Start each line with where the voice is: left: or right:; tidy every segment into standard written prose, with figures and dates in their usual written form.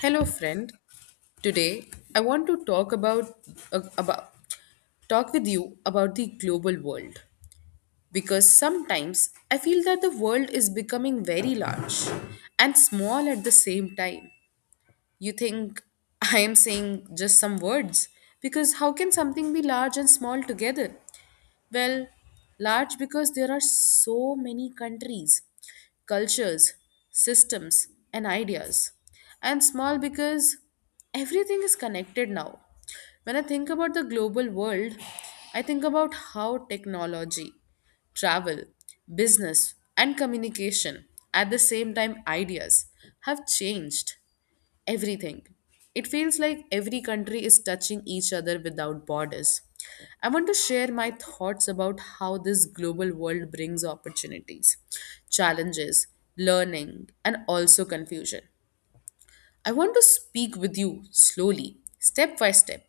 left: Hello, friend. Today, I want to talk about uh, about talk with you about the global world because sometimes I feel that the world is becoming very large and small at the same time. You think I am saying just some words because how can something be large and small together? Well, large because there are so many countries, cultures, systems, and ideas. And small because everything is connected now. When I think about the global world, I think about how technology, travel, business, and communication, at the same time, ideas, have changed everything. It feels like every country is touching each other without borders. I want to share my thoughts about how this global world brings opportunities, challenges, learning, and also confusion. I want to speak with you slowly, step by step,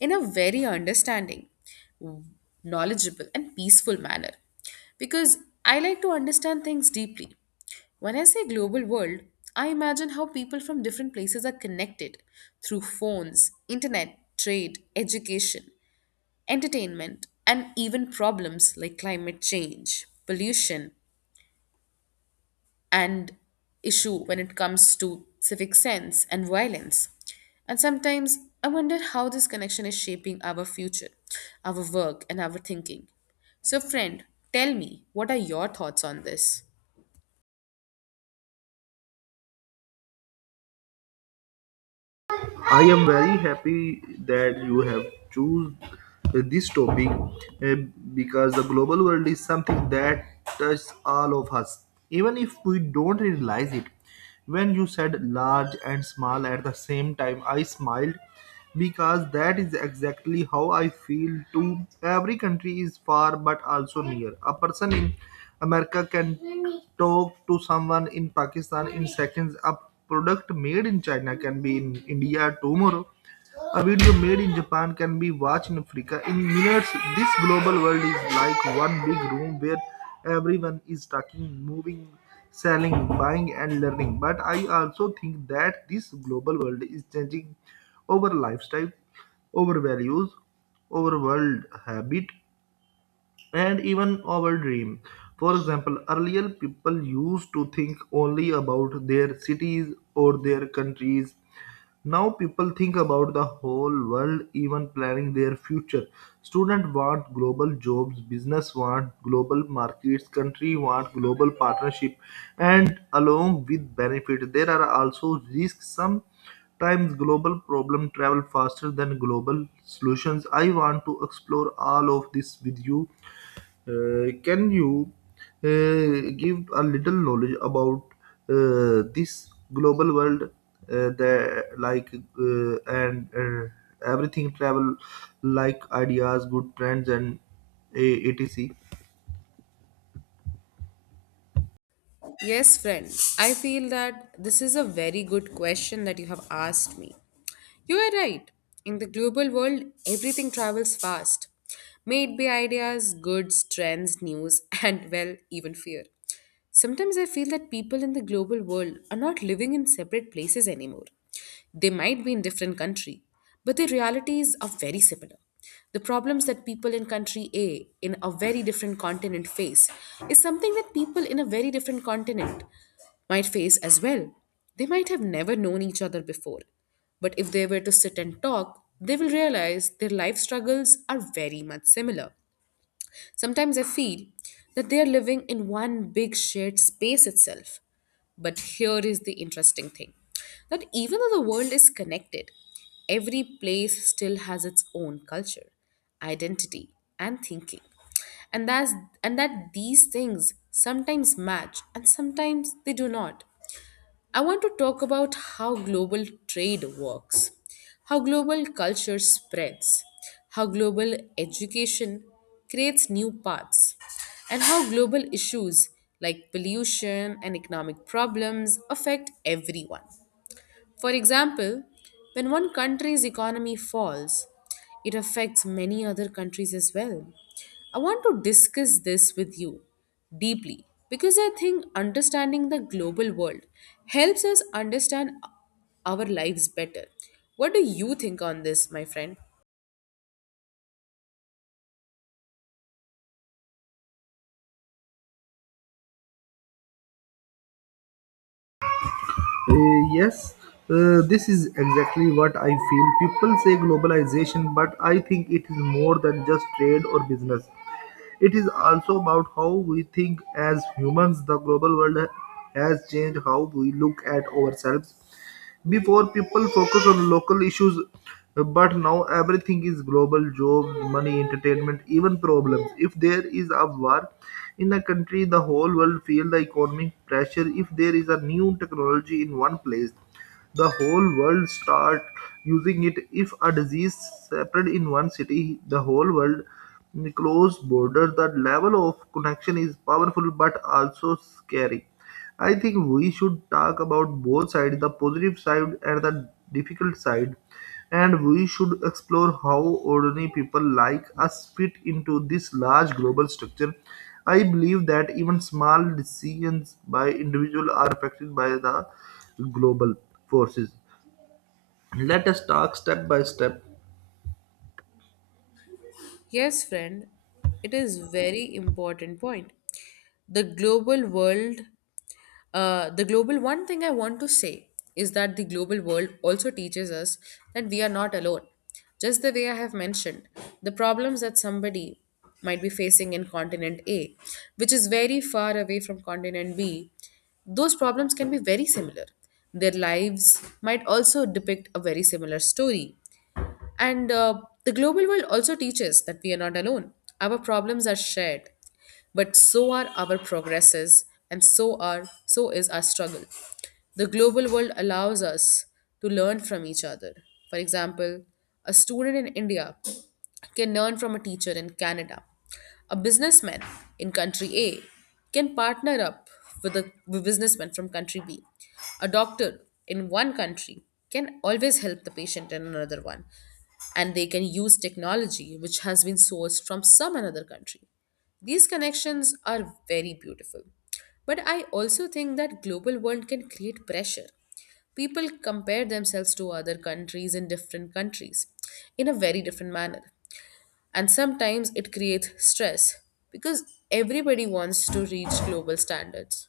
left: in a very understanding, knowledgeable, and peaceful manner because I like to understand things deeply. When I say global world, I imagine how people from different places are connected through phones, internet, trade, education, entertainment, and even problems like climate change, pollution, and issue when it comes to civic sense and violence. And sometimes I wonder how this connection is shaping our future, our work, and our thinking. So, friend, tell me, what are your thoughts on this?
right: I am very happy that you have choose this topic eh, because the global world is something that touches all of us, even if we don't realize it. When you said large and small at the same time, I smiled because that is exactly how I feel too. Every country is far but also near. A person in America can talk to someone in Pakistan in seconds. A product made in China can be in India tomorrow. A video made in Japan can be watched in Africa in minutes. This global world is like one big room where everyone is talking, moving, selling, buying, and learning. But I also think that this global world is changing our lifestyle, our values, our world habit and even our dream. For example, earlier people used to think only about their cities or their countries. Now people think about the whole world, even planning their future. Students want global jobs, business want global markets, country want global partnership, and along with benefit, there are also risks. Sometimes global problem travel faster than global solutions. I want to explore all of this with you. Can you give a little knowledge about this global world, that like and everything travel like ideas good trends and etc.
left: Yes, friend. I feel that this is a very good question that you have asked me. You are right. In the global world, everything travels fast. May it be ideas, goods, trends, news, and well, even fear. Sometimes I feel that people in the global world are not living in separate places anymore. They might be in different country, but their realities are very similar. The problems that people in country A in a very different continent face is something that people in a very different continent might face as well. They might have never known each other before, but if they were to sit and talk, they will realize their life struggles are very much similar. Sometimes I feel that they are living in one big shared space itself. But here is the interesting thing that even though the world is connected, every place still has its own culture, identity, and thinking. And that's and that these things sometimes match and sometimes they do not. I want to talk about how global trade works, how global culture spreads, how global education creates new paths, and how global issues like pollution and economic problems affect everyone. For example, when one country's economy falls, it affects many other countries as well. I want to discuss this with you deeply because I think understanding the global world helps us understand our lives better. What do you think on this, my friend?
right: Yes, this is exactly what I feel. People say globalization, but I think it is more than just trade or business. It is also about how we think as humans. The global world has changed how we look at ourselves. Before, people focus on local issues but now everything is global job, money, entertainment, even problems. If there is a war in a country, the whole world feel the economic pressure. If there is a new technology in one place, the whole world start using it. If a disease spread in one city the whole world close border. The level of connection is powerful but also scary. I think we should talk about both sides, the positive side and the difficult side, and we should explore how ordinary people like us fit into this large global structure. I believe that even small decisions by individuals are affected by the global forces. Let us talk step by step.
left: Yes, friend, it is very important point. The global world the global one thing I want to say is that the global world also teaches us that we are not alone. Just the way I have mentioned, the problems that somebody might be facing in continent A, which is very far away from continent B, those problems can be very similar. Their lives might also depict a very similar story. And the global world also teaches that we are not alone. Our problems are shared, but so are our progresses, and so is our struggle. The global world allows us to learn from each other. For example, a student in India can learn from a teacher in Canada. A businessman in country A can partner up with a businessman from country B. A doctor in one country can always help the patient in another one and they can use technology which has been sourced from some another country. These connections are very beautiful. But I also think that global world can create pressure. People compare themselves to other countries in different countries in a very different manner and sometimes it creates stress because everybody wants to reach global standards.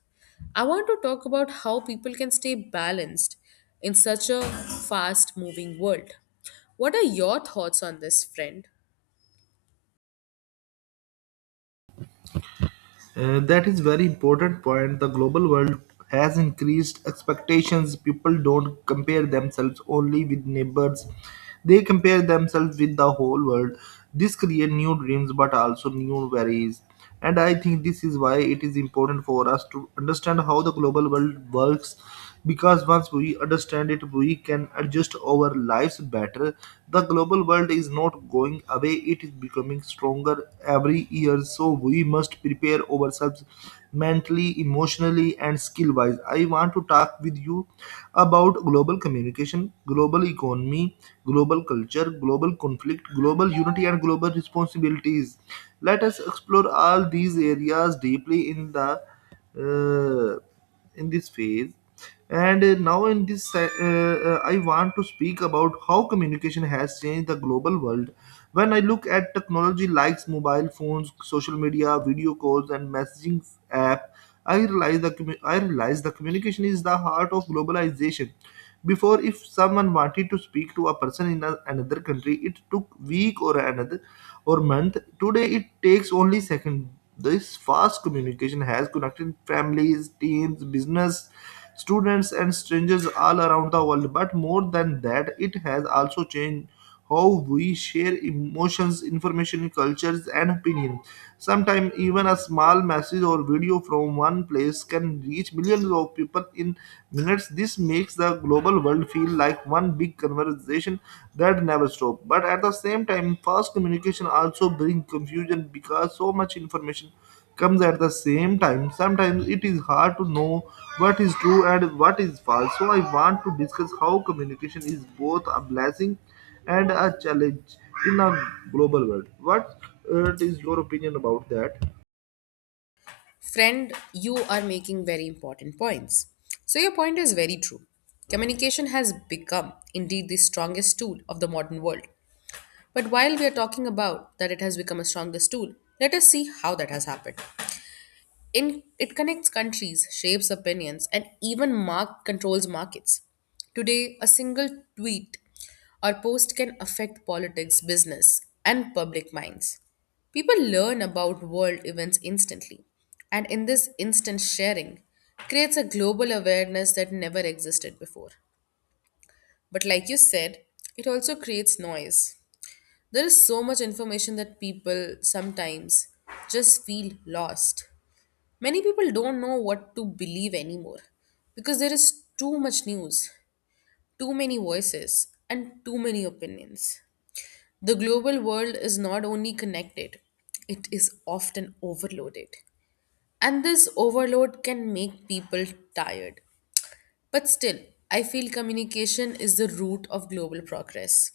left: I want to talk about how people can stay balanced in such a fast moving world. What are your thoughts on this, friend?
right: That is very important point. The global world has increased expectations. People don't compare themselves only with neighbors. They compare themselves with the whole world. This creates new dreams but also new worries. And I think this is why it is important for us to understand how the global world works, because once we understand it we can adjust our lives better. The global world is not going away, it is becoming stronger every year, so we must prepare ourselves mentally, emotionally, and skill wise. I want to talk with you about global communication, global economy, global culture, global conflict, global unity, and global responsibilities. Let us explore all these areas deeply in the in this phase. And now in this I want to speak about how communication has changed the global world. When I look at technology like mobile phones, social media, video calls, and messaging app, I realize the I realize the communication is the heart of globalization. Before, if someone wanted to speak to a person in another country, it took week or another or month. Today, it takes only second. This fast communication has connected families, teams, business, students, and strangers all around the world. But more than that, it has also changed how we share emotions, information, cultures, and opinions. Sometimes, even a small message or video from one place can reach millions of people in minutes. This makes the global world feel like one big conversation that never stops. But at the same time, fast communication also brings confusion because so much information comes at the same time. Sometimes it is hard to know what is true and what is false. So I want to discuss how communication is both a blessing and a challenge in a global world. What is your opinion about that?
left: Friend, you are making very important points. So, your point is very true. Communication has become indeed the strongest tool of the modern world. But while we are talking about that it has become a strongest tool, let us see how that has happened. In, it connects countries, shapes opinions, and even mark, controls markets. Today, a single tweet or post can affect politics, business, and public minds. People learn about world events instantly, and in this instant sharing creates a global awareness that never existed before. But like you said, it also creates noise. There is so much information that people sometimes just feel lost. Many people don't know what to believe anymore because there is too much news, too many voices, and too many opinions. The global world is not only connected, it is often overloaded. And this overload can make people tired, but still, I feel communication is the root of global progress.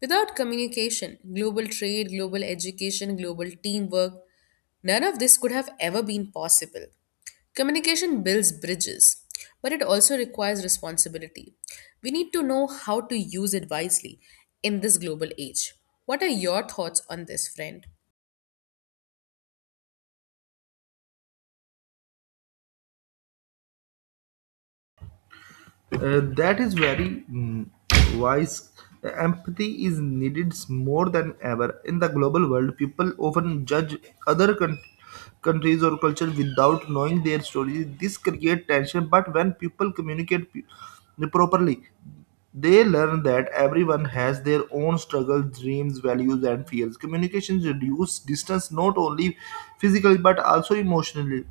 left: Without communication, global trade, global education, global teamwork, none of this could have ever been possible. Communication builds bridges, but it also requires responsibility. We need to know how to use it wisely in this global age. What are your thoughts on this, friend?
right: That is very wise. Empathy is needed more than ever. In the global world, people often judge other countries or cultures without knowing their stories. This creates tension, but when people communicate properly, they learn that everyone has their own struggles, dreams, values, and fears. Communications reduce distance not only physically but also emotionally.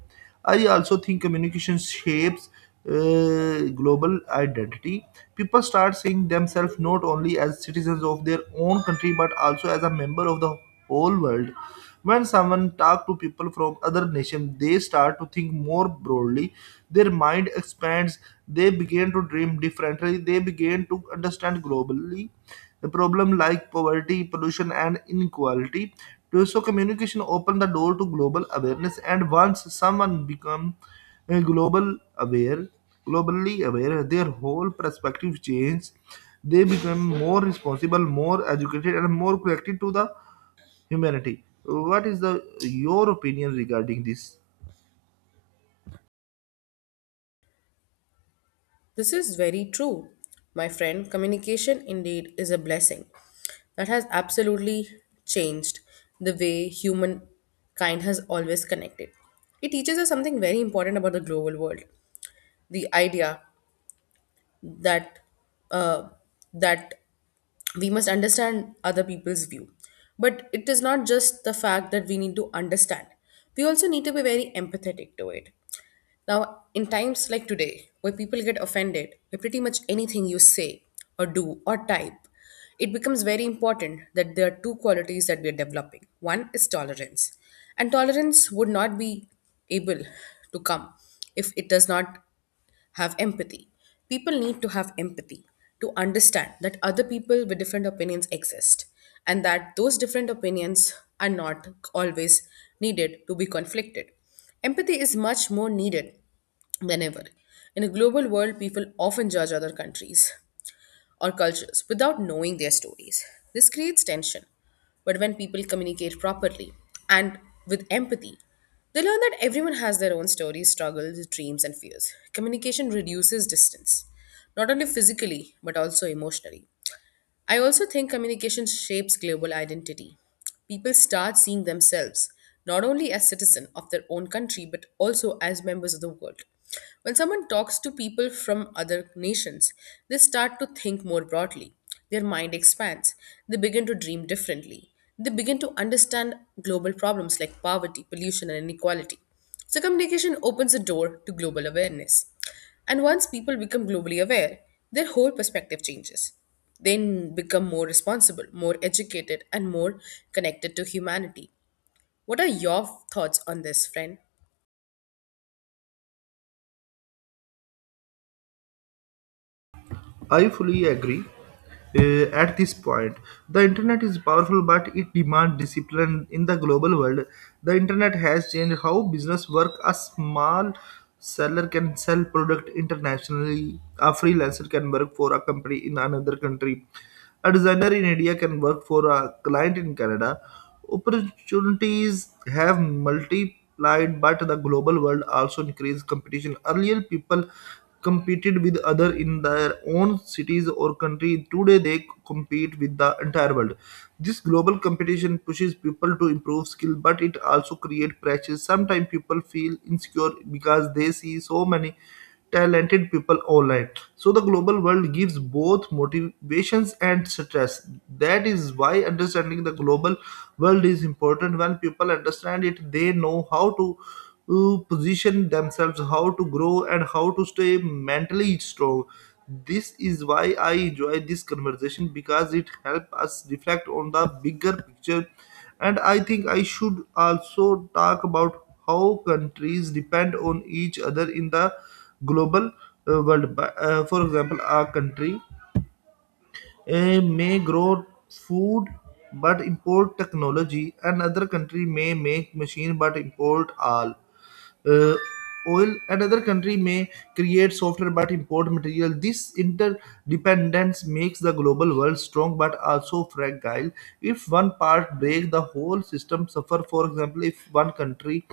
right: I also think communication shapes global identity. People start seeing themselves not only as citizens of their own country but also as a member of the whole world. When someone talks to people from other nations, they start to think more broadly. Their mind expands. They begin to dream differently. They begin to understand globally the problem like poverty, pollution, and inequality. So communication opened the door to global awareness, and once someone become uh, global aware, globally aware, their whole perspective changes. They become more responsible, more educated, and more connected to the humanity. What is the your opinion regarding this?
left: This is very true, my friend. Communication indeed is a blessing. That has absolutely changed the way humankind has always connected. It teaches us something very important about the global world the idea that, uh, that we must understand other people's view. But it is not just the fact that we need to understand, we also need to be very empathetic to it. Now, in times like today, where people get offended by pretty much anything you say or do or type, it becomes very important that there are two qualities that we are developing. One is tolerance, and tolerance would not be able to come if it does not have empathy. People need to have empathy to understand that other people with different opinions exist and that those different opinions are not always needed to be conflicted. Empathy is much more needed than ever. In a global world, people often judge other countries or cultures without knowing their stories. This creates tension. But when people communicate properly and with empathy, they learn that everyone has their own stories, struggles, dreams, and fears. Communication reduces distance, not only physically, but also emotionally. I also think communication shapes global identity. People start seeing themselves not only as citizens of their own country but also as members of the world. When someone talks to people from other nations, they start to think more broadly. Their mind expands. They begin to dream differently. They begin to understand global problems like poverty, pollution, and inequality. So, communication opens a door to global awareness. And once people become globally aware, their whole perspective changes. They become more responsible, more educated, and more connected to humanity. What are your thoughts on this, friend?
right: I fully agree. At this point, the internet is powerful, but it demands discipline in the global world. The internet has changed how business work. A small seller can sell product internationally. A freelancer can work for a company in another country. A designer in India can work for a client in Canada. Opportunities have multiplied, but the global world also increased competition. Earlier, people competed with other in their own cities or country. Today, they compete with the entire world. This global competition pushes people to improve skill, but it also creates pressure. Sometimes people feel insecure because they see so many talented people online. So the global world gives both motivations and stress. That is why understanding the global world is important. When people understand it, they know how to position themselves, how to grow, and how to stay mentally strong. This is why I enjoy this conversation because it helps us reflect on the bigger picture. And I think I should also talk about how countries depend on each other in the global world. But for example, a country may grow food but import technology, and another country may make machine but import all. Uh, Oil another country may create software but import material. This interdependence makes the global world strong but also fragile. If one part breaks, the whole system suffer. For example, if one country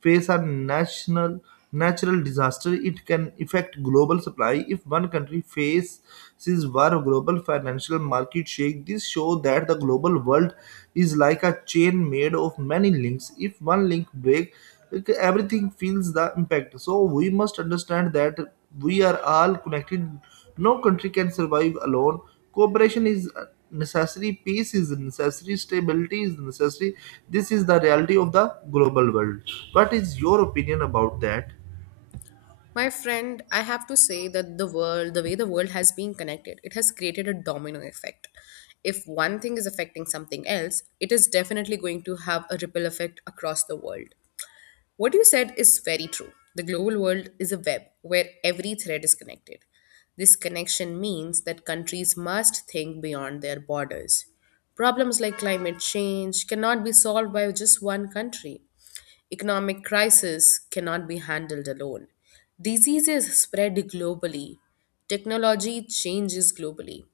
right: face a national natural disaster, it can affect global supply. If one country faces war, global financial market shake. This show that the global world is like a chain made of many links. If one link breaks, like, everything feels the impact. So we must understand that we are all connected, no country can survive alone. Cooperation is necessary, peace is necessary, stability is necessary. This is the reality of the global world. What is your opinion about that?
left: My friend, I have to say that the way the world has been connected, it has created a domino effect. If one thing is affecting something else, it is definitely going to have a ripple effect across the world. What you said is very true. The global world is a web where every thread is connected. This connection means that countries must think beyond their borders. Problems like climate change cannot be solved by just one country. Economic crisis cannot be handled alone. Diseases spread globally. Technology changes globally.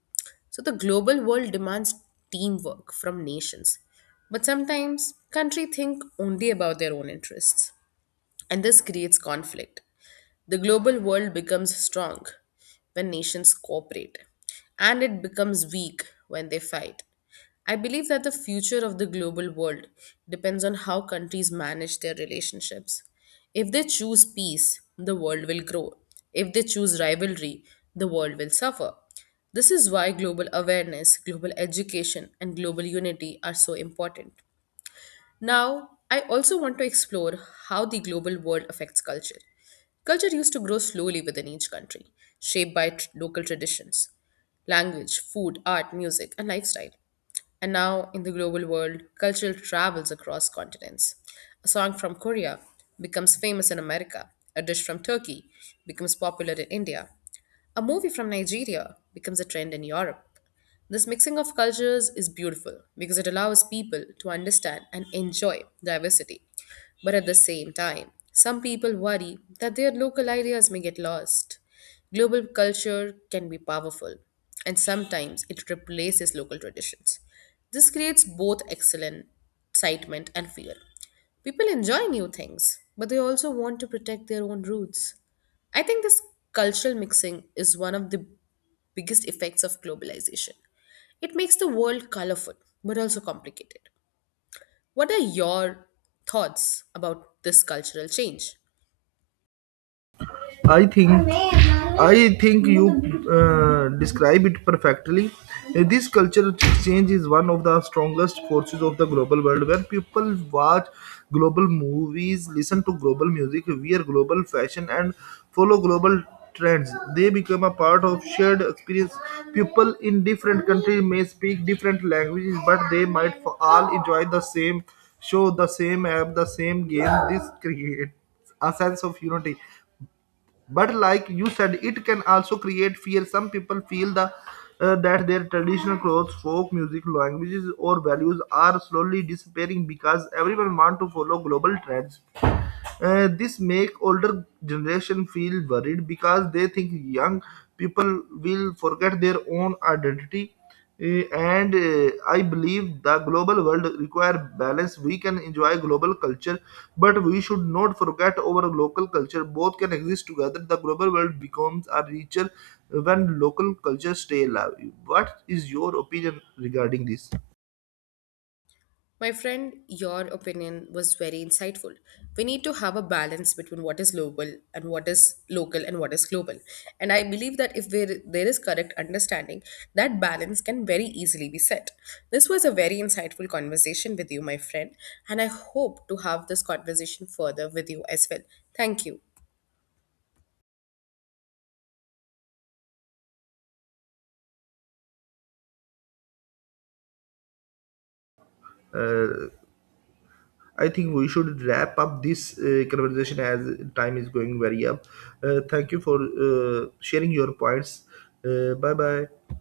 left: So the global world demands teamwork from nations. But sometimes countries think only about their own interests and this creates conflict. The global world becomes strong when nations cooperate, and it becomes weak when they fight. I believe that the future of the global world depends on how countries manage their relationships. If they choose peace, the world will grow. If they choose rivalry, the world will suffer. This is why global awareness, global education, and global unity are so important. Now, I also want to explore how the global world affects culture. Culture used to grow slowly within each country, shaped by local traditions, language, food, art, music, and lifestyle. And now, in the global world, cultural travels across continents. A song from Korea becomes famous in America, a dish from Turkey becomes popular in India, a movie from Nigeria becomes a trend in Europe. This mixing of cultures is beautiful because it allows people to understand and enjoy diversity. But at the same time, some people worry that their local ideas may get lost. Global culture can be powerful, and sometimes it replaces local traditions. This creates both excellent excitement and fear. People enjoy new things, but they also want to protect their own roots. I think this cultural mixing is one of the biggest effects of globalization. It makes the world colorful, but also complicated. What are your thoughts about this cultural change?
right: I think I think you describe it perfectly. This culture exchange is one of the strongest forces of the global world, where people watch global movies, listen to global music, wear global fashion, and follow global trends. They become a part of shared experience. People in different countries may speak different languages, but they might all enjoy the same show, the same app, the same game. This creates a sense of unity, but like you said it can also create fear. Some people feel the that their traditional clothes, folk music, languages or values are slowly disappearing because everyone want to follow global trends. This make older generation feel worried because they think young people will forget their own identity. Uh, and I believe the global world require balance. We can enjoy global culture, but we should not forget our local culture. Both can exist together. The global world becomes a richer when local culture stay alive. What is your opinion regarding this?
left: My friend, your opinion was very insightful. We need to have a balance between what is local and what is global. And I believe that if there, there is correct understanding, that balance can very easily be set. This was a very insightful conversation with you, my friend, and I hope to have this conversation further with you as well. Thank you.
right: Uh, I think we should wrap up this conversation as time is going very up. Thank you for sharing your points. Bye bye.